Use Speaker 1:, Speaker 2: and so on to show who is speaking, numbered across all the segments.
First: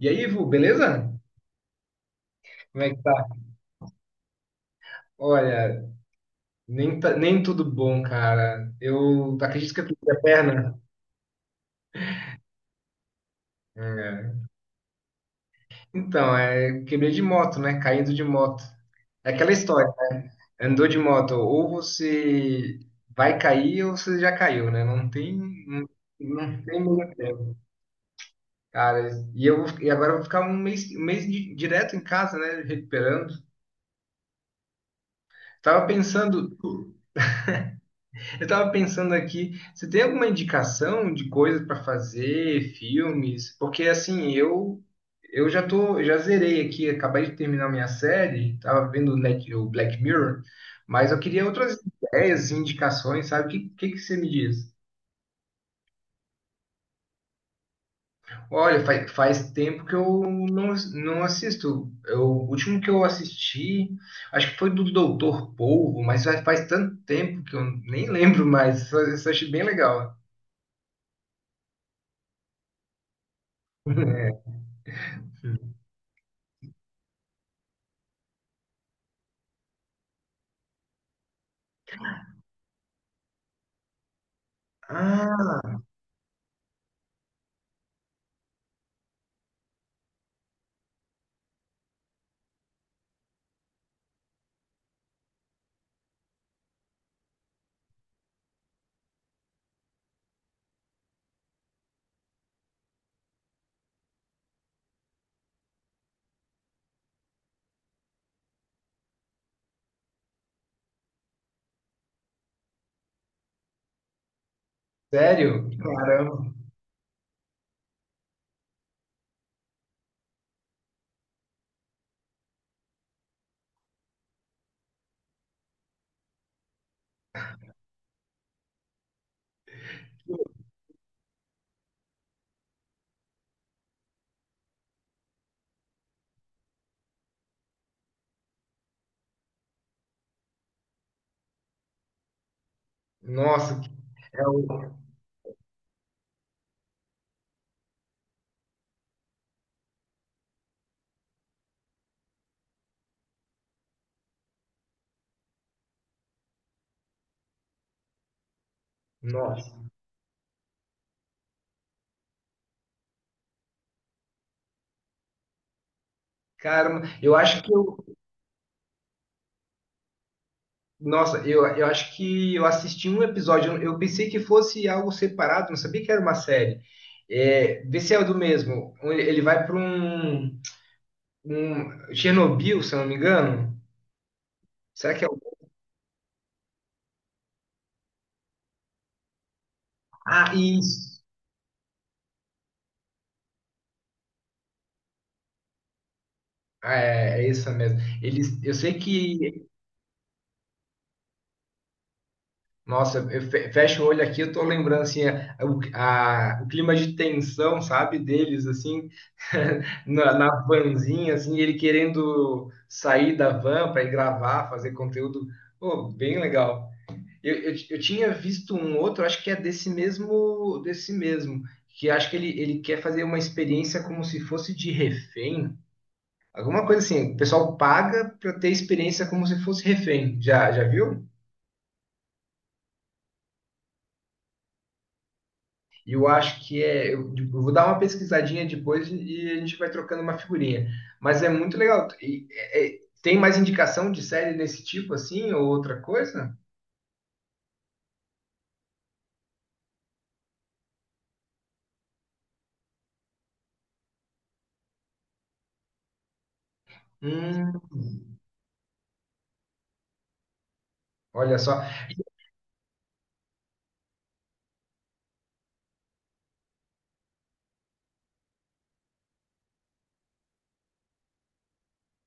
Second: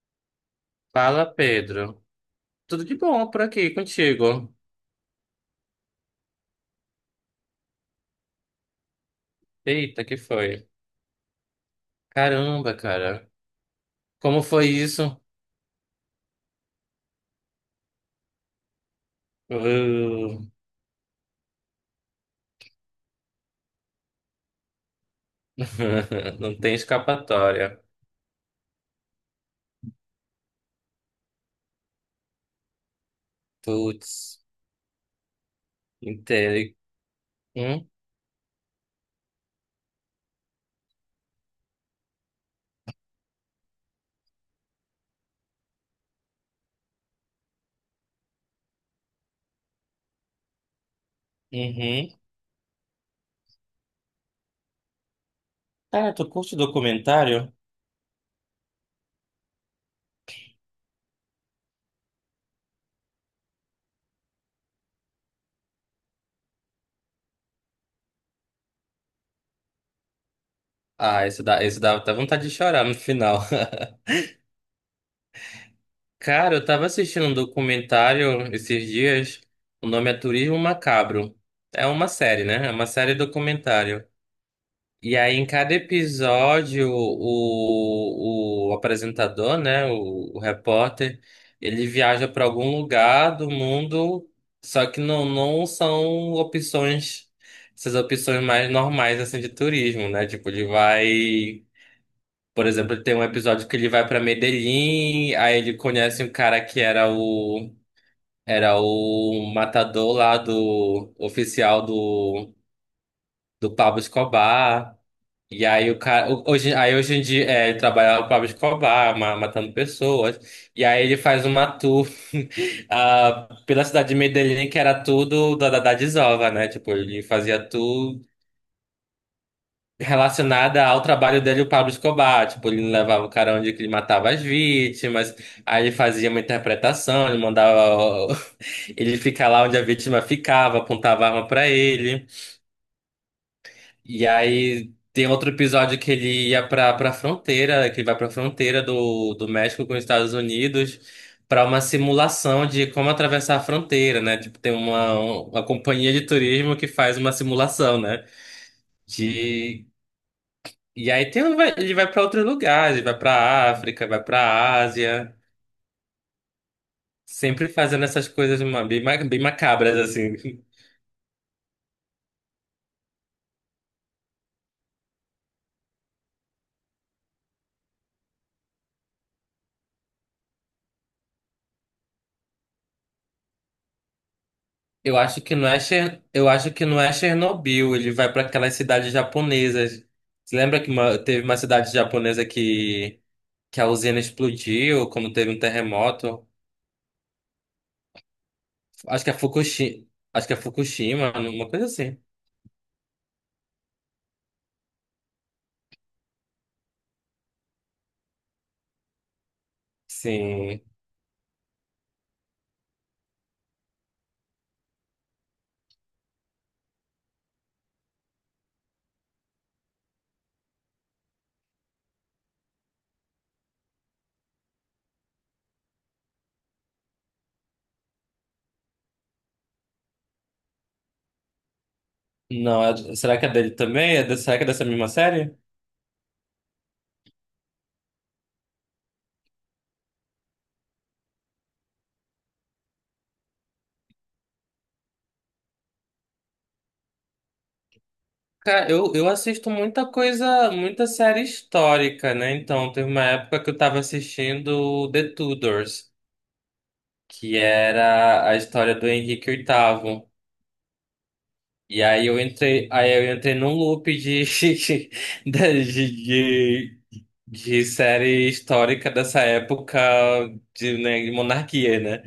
Speaker 1: E aí, Ivo, beleza?
Speaker 2: Fala, Pedro.
Speaker 1: Como
Speaker 2: Tudo
Speaker 1: é
Speaker 2: de
Speaker 1: que tá?
Speaker 2: bom por aqui contigo?
Speaker 1: Olha, nem tudo bom, cara. Eu acredito que eu
Speaker 2: Eita,
Speaker 1: quebrei
Speaker 2: que
Speaker 1: a
Speaker 2: foi?
Speaker 1: perna.
Speaker 2: Caramba, cara. Como
Speaker 1: É.
Speaker 2: foi isso?
Speaker 1: Então, é, quebrei de moto, né? Caindo de moto. É aquela história.
Speaker 2: Uh,
Speaker 1: Andou de moto, ou você vai cair ou você já caiu, né? Não,
Speaker 2: Não
Speaker 1: não
Speaker 2: tem
Speaker 1: tem meio tempo.
Speaker 2: escapatória.
Speaker 1: Cara, e agora eu vou ficar um mês direto em casa, né? Recuperando.
Speaker 2: Putz,
Speaker 1: Tava pensando.
Speaker 2: entendo. Hum?
Speaker 1: Eu estava pensando aqui, você tem alguma indicação de coisas para fazer, filmes? Porque assim, eu já tô, já zerei aqui, acabei de terminar minha série, tava vendo o o Black Mirror, mas eu queria outras
Speaker 2: Uhum.
Speaker 1: ideias, indicações, sabe? O que, que você me diz?
Speaker 2: Cara, tu curte documentário?
Speaker 1: Olha, faz tempo que eu não, não assisto. Eu, o último que eu assisti, acho que foi do Doutor Polvo, mas faz tanto tempo que eu nem lembro mais. Isso eu achei bem legal.
Speaker 2: Ah, esse dá até vontade de chorar no final. Cara, eu tava assistindo um documentário esses dias. O nome é Turismo Macabro. É uma série, né? É uma série documentário. E aí, em cada
Speaker 1: Ah.
Speaker 2: episódio, o apresentador, né, o repórter, ele viaja para algum lugar do mundo, só que não são opções, essas opções mais normais, assim, de turismo, né? Tipo, ele vai, por exemplo, tem um episódio que ele vai para Medellín, aí ele conhece um cara que era o, era o matador lá do, oficial do, do Pablo Escobar. E
Speaker 1: Sério?
Speaker 2: aí o cara,
Speaker 1: Caramba.
Speaker 2: hoje, aí hoje em dia é, ele trabalha o Pablo Escobar, matando pessoas. E aí ele faz uma tour pela cidade de Medellín, que era tudo da, da desova, né? Tipo, ele fazia tour relacionada ao trabalho dele, o Pablo Escobar. Tipo, ele levava o cara onde que ele matava as vítimas. Aí ele fazia uma interpretação, ele mandava o- ele ficar lá onde a vítima ficava, apontava a arma pra ele.
Speaker 1: Nossa, que-
Speaker 2: E
Speaker 1: é o.
Speaker 2: aí tem outro episódio que ele ia pra, pra fronteira, que ele vai pra fronteira do, do México com os Estados Unidos pra uma simulação de como atravessar a fronteira, né? Tipo, tem uma companhia de turismo que faz uma simulação, né?
Speaker 1: Nossa.
Speaker 2: De, e aí tem, ele vai pra outros lugares, ele vai pra África, vai pra Ásia,
Speaker 1: Caramba, eu acho
Speaker 2: sempre
Speaker 1: que eu.
Speaker 2: fazendo essas coisas bem, bem macabras, assim.
Speaker 1: Nossa, eu acho que eu assisti um episódio. Eu pensei que fosse algo separado, não sabia que era uma série. É, vê se é o do mesmo. Ele vai para um, um. Chernobyl, se eu não me engano. Será
Speaker 2: Eu
Speaker 1: que é o.
Speaker 2: acho que não é eu acho que não é Chernobyl, ele vai para aquelas cidades japonesas.
Speaker 1: Ah,
Speaker 2: Você lembra que
Speaker 1: isso.
Speaker 2: teve uma cidade japonesa que a usina explodiu, como teve um terremoto?
Speaker 1: Ah, é, é isso mesmo. Eles, eu sei
Speaker 2: Acho que é
Speaker 1: que.
Speaker 2: Fukushima, acho que é Fukushima, uma coisa assim.
Speaker 1: Nossa, eu fecho o olho aqui, eu tô lembrando assim, o clima de tensão, sabe, deles assim, na
Speaker 2: Sim.
Speaker 1: vanzinha, assim, ele querendo sair da van para ir gravar, fazer conteúdo, pô, bem legal. Eu tinha visto um outro, acho que é desse mesmo, que acho que ele quer fazer uma experiência como se fosse de refém, alguma coisa assim. O pessoal paga para ter experiência como se fosse refém. Já, já viu?
Speaker 2: Não, será que é dele também? Será que é dessa mesma série?
Speaker 1: E eu acho que é. Eu vou dar uma pesquisadinha depois e a gente vai trocando uma figurinha. Mas é muito legal. E, tem mais indicação de série desse tipo assim, ou outra coisa?
Speaker 2: Cara, eu assisto muita coisa, muita série histórica, né? Então, teve uma época que eu tava assistindo The Tudors, que
Speaker 1: Hum,
Speaker 2: era a história do Henrique VIII.
Speaker 1: olha só.
Speaker 2: E aí eu entrei num loop de, de, de, de série histórica dessa época de, né, de monarquia, né?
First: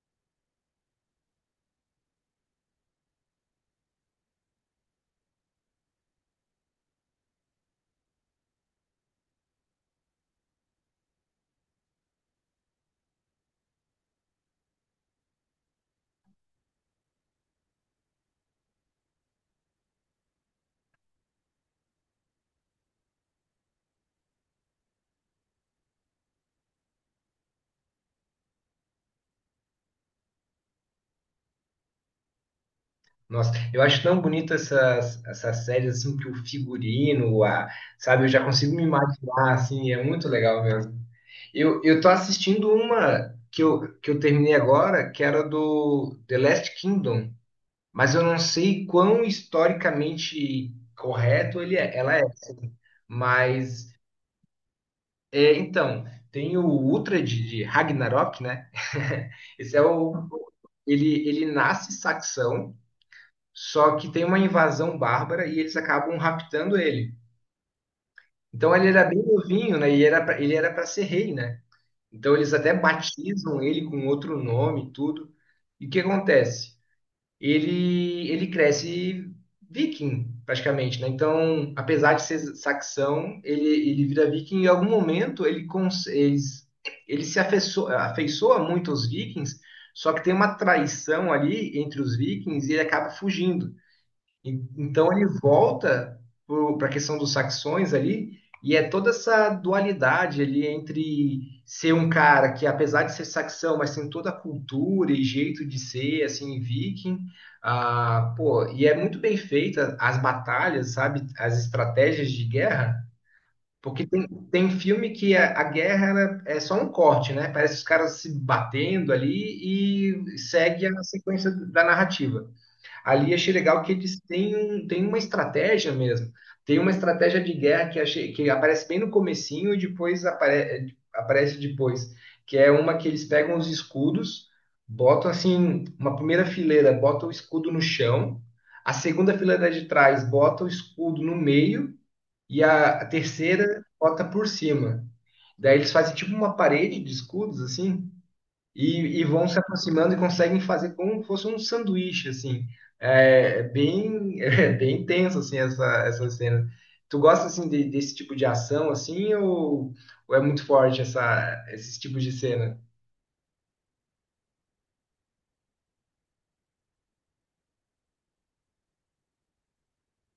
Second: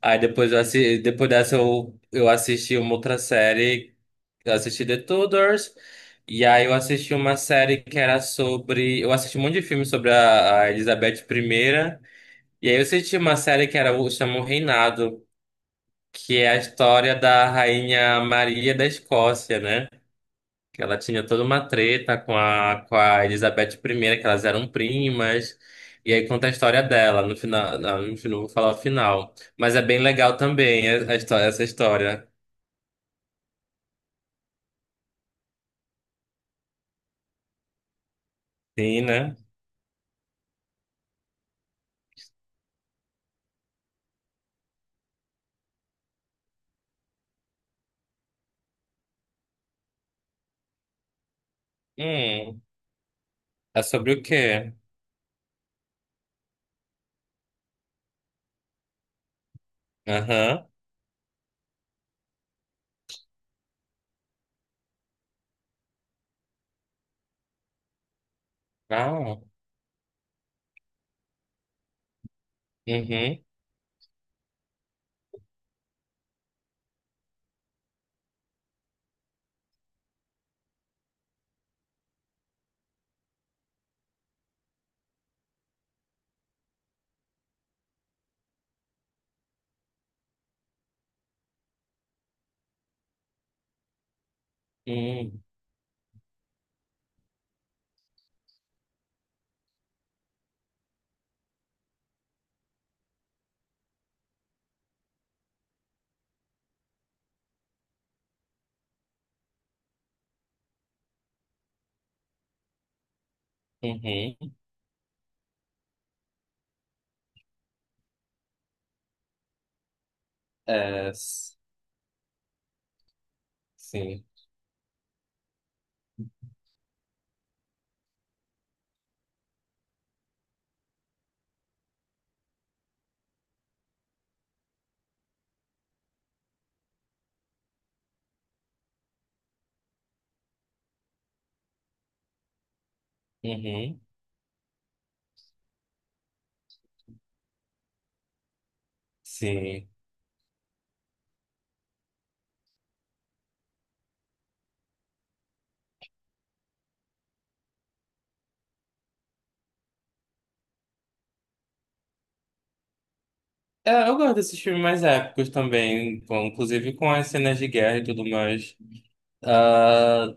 Speaker 2: Aí depois eu assi, depois dessa eu assisti uma outra série, eu assisti The Tudors, e aí eu assisti uma série que era sobre, eu assisti um monte de filme sobre a Elizabeth primeira e aí eu assisti uma série que era o chama O Reinado, que é a história da rainha Maria da Escócia, né? que Ela tinha toda uma treta com a Elizabeth primeira que elas eram primas. E aí conta a história dela. No final, não, enfim, não vou falar o final. Mas é bem legal também a história, essa história.
Speaker 1: Nossa, eu acho tão bonita essas séries assim, que o figurino, a, sabe, eu já consigo me
Speaker 2: Sim, né?
Speaker 1: imaginar, assim, é muito legal mesmo. Eu tô assistindo uma que eu terminei agora, que era do The Last Kingdom. Mas eu não sei quão historicamente correto ela é,
Speaker 2: Hum,
Speaker 1: assim.
Speaker 2: é
Speaker 1: Mas,
Speaker 2: sobre o quê?
Speaker 1: é, então, tem o Ultra de Ragnarok, né? Esse é o...
Speaker 2: Aham.
Speaker 1: Ele nasce saxão, só que tem uma invasão bárbara e eles acabam raptando ele. Então ele era bem
Speaker 2: Ah,
Speaker 1: novinho, né? E era pra, ele era para ser rei, né? Então eles até
Speaker 2: uhum.
Speaker 1: batizam ele com outro nome e tudo. E o que acontece? Ele cresce viking, praticamente, né? Então, apesar de ser saxão, ele vira viking e em algum momento ele se afeiço- afeiçoa muito aos vikings, só que tem uma traição ali entre os vikings e ele acaba fugindo. Então ele
Speaker 2: Hum,
Speaker 1: volta para a questão dos saxões ali, e é toda essa dualidade ali entre ser um cara que, apesar de ser saxão, mas tem toda a cultura e jeito de ser, assim, viking. Ah, pô, e é muito bem feita as batalhas, sabe? As estratégias de guerra. Porque tem,
Speaker 2: uhum.
Speaker 1: tem filme que a guerra ela é só um corte, né? Parece os caras se batendo ali e segue a
Speaker 2: É,
Speaker 1: sequência
Speaker 2: s-
Speaker 1: da narrativa. Ali achei legal que eles
Speaker 2: sim.
Speaker 1: têm, um, têm uma estratégia mesmo. Tem uma estratégia de guerra que, achei, que aparece bem no comecinho e depois aparece depois, que é uma que eles pegam os escudos, botam assim, uma primeira fileira, botam o escudo no chão, a segunda fileira de trás bota o escudo no meio e a terceira
Speaker 2: Uhum.
Speaker 1: bota por cima. Daí eles fazem tipo uma parede de escudos assim, e vão se
Speaker 2: Sim.
Speaker 1: aproximando e conseguem fazer como fosse um sanduíche, assim. É bem, é bem tenso, assim, essa cena. Tu gosta, assim, desse tipo de ação, assim, ou é muito forte esses tipos de cena?
Speaker 2: É, eu gosto desses filmes mais épicos também, inclusive com as cenas de guerra e tudo mais. Ah,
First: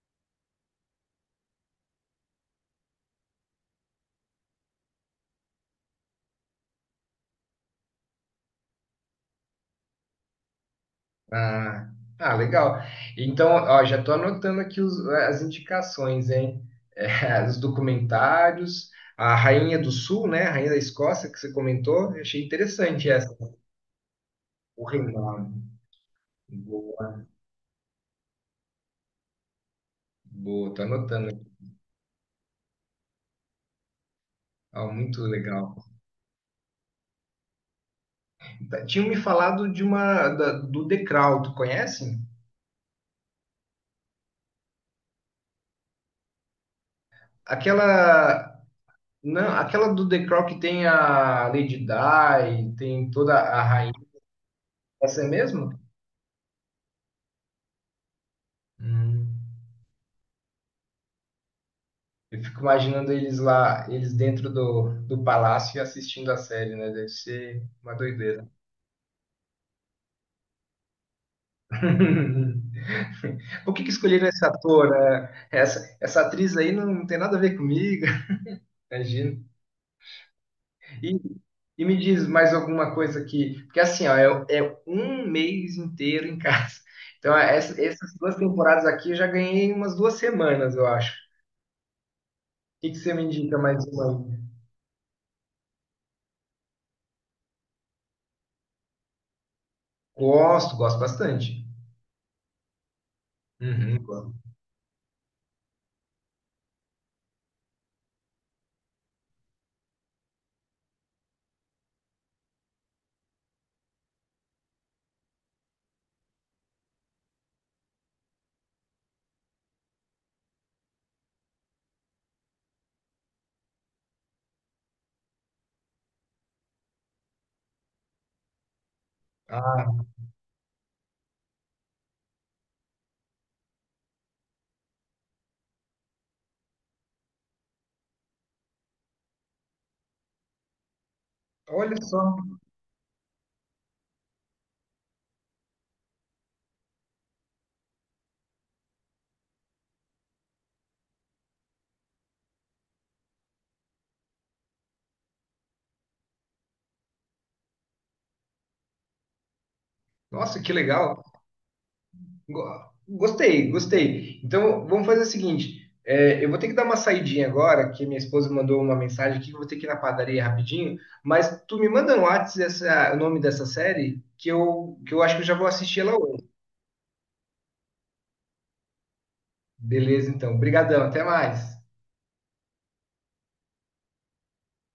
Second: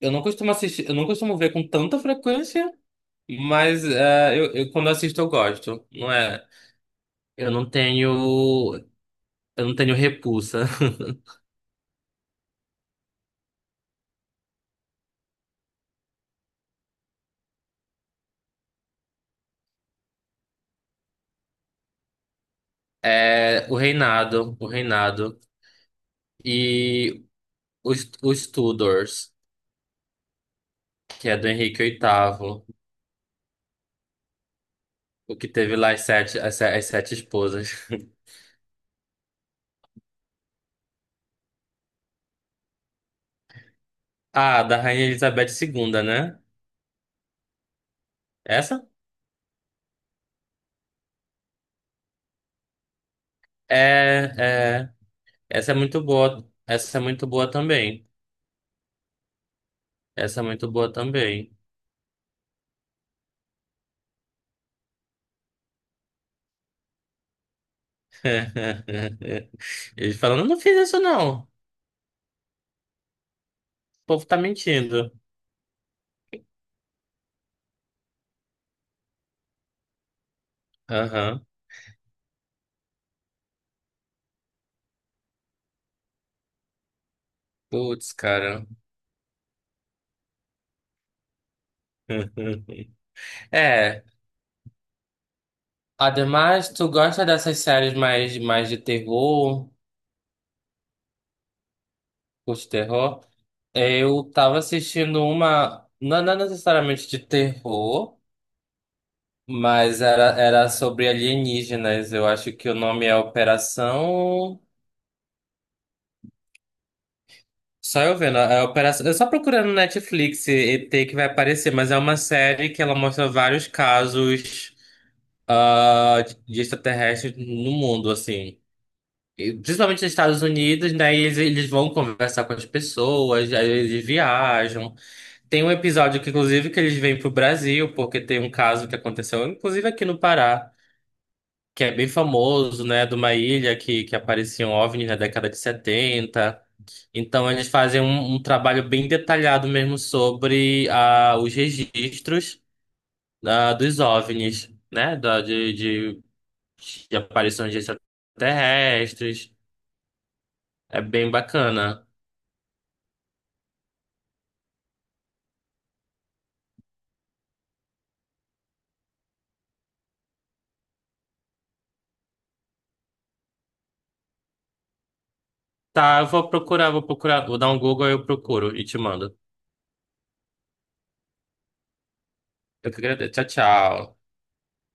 Speaker 2: eu não costumo assistir, eu não costumo ver com tanta frequência, quando assisto eu gosto. Não é? Eu não tenho, eu não tenho repulsa.
Speaker 1: Ah, ah, legal. Então, ó, já tô anotando aqui as indicações, hein? É, os documentários, a Rainha do Sul, né? A Rainha da Escócia, que você comentou, eu achei interessante essa.
Speaker 2: É o
Speaker 1: O
Speaker 2: Reinado
Speaker 1: reinado. Boa,
Speaker 2: e os Tudors,
Speaker 1: boa, tô
Speaker 2: que é
Speaker 1: anotando.
Speaker 2: do Henrique VIII,
Speaker 1: Ah, muito
Speaker 2: o que
Speaker 1: legal.
Speaker 2: teve lá as sete, as, se- as sete esposas.
Speaker 1: Tá. Tinham me falado de uma do The Crown, tu conhece?
Speaker 2: Ah, da Rainha Elizabeth II, né?
Speaker 1: Aquela
Speaker 2: Essa?
Speaker 1: não, aquela do The Crown que tem a Lady Di, tem toda a
Speaker 2: É,
Speaker 1: rainha.
Speaker 2: é,
Speaker 1: Essa é mesmo?
Speaker 2: essa é muito boa. Essa é muito boa também.
Speaker 1: Hum.
Speaker 2: Essa é muito boa também.
Speaker 1: Eu fico imaginando eles lá, eles dentro do, do palácio e assistindo a série, né? Deve ser uma doideira.
Speaker 2: Ele falando eu não fiz isso não. O
Speaker 1: Por que que
Speaker 2: povo
Speaker 1: escolheram
Speaker 2: tá
Speaker 1: esse ator?
Speaker 2: mentindo.
Speaker 1: Né? Essa atriz aí não tem nada a ver comigo. Imagina. E,
Speaker 2: Aham.
Speaker 1: e me diz mais alguma coisa aqui, porque assim, ó, é, é um mês inteiro em casa. Então,
Speaker 2: Putz,
Speaker 1: essas duas
Speaker 2: cara.
Speaker 1: temporadas aqui eu já ganhei umas duas semanas, eu acho. O que que você me indica mais
Speaker 2: É.
Speaker 1: uma aí?
Speaker 2: Ademais, tu gosta dessas séries mais, mais de terror,
Speaker 1: Gosto, gosto bastante.
Speaker 2: curte terror?
Speaker 1: Uhum,
Speaker 2: Eu
Speaker 1: gosto.
Speaker 2: tava assistindo uma, não, não necessariamente de terror, mas era, era sobre alienígenas. Eu acho que o nome é Operação. Só eu vendo a operação. Eu só procurando no Netflix e ET que vai aparecer, mas é uma série que ela mostra vários casos de extraterrestres no mundo, assim. E,
Speaker 1: Ah,
Speaker 2: principalmente nos Estados Unidos, né? E eles vão conversar com as pessoas, aí eles viajam. Tem um episódio que, inclusive, que eles vêm pro Brasil, porque tem um caso que aconteceu, inclusive aqui no Pará, que é
Speaker 1: olha
Speaker 2: bem
Speaker 1: só.
Speaker 2: famoso, né? De uma ilha que apareciam OVNIs na década de 70. Então, eles fazem um, um trabalho bem detalhado mesmo sobre os registros dos OVNIs, né? De aparições de extraterrestres.
Speaker 1: Nossa, que
Speaker 2: É
Speaker 1: legal.
Speaker 2: bem bacana.
Speaker 1: Go- Gostei, gostei. Então, vamos fazer o seguinte: é, eu vou ter que dar uma saidinha agora, que minha esposa mandou uma mensagem aqui, que eu vou ter que ir na padaria rapidinho, mas tu me manda no Whats o nome dessa série, que que eu acho que eu já vou assistir ela
Speaker 2: Tá, eu
Speaker 1: hoje.
Speaker 2: vou procurar, vou procurar, vou dar um Google e eu procuro e te mando.
Speaker 1: Beleza, então. Obrigadão, até mais.
Speaker 2: Eu que agradeço. Tchau, tchau.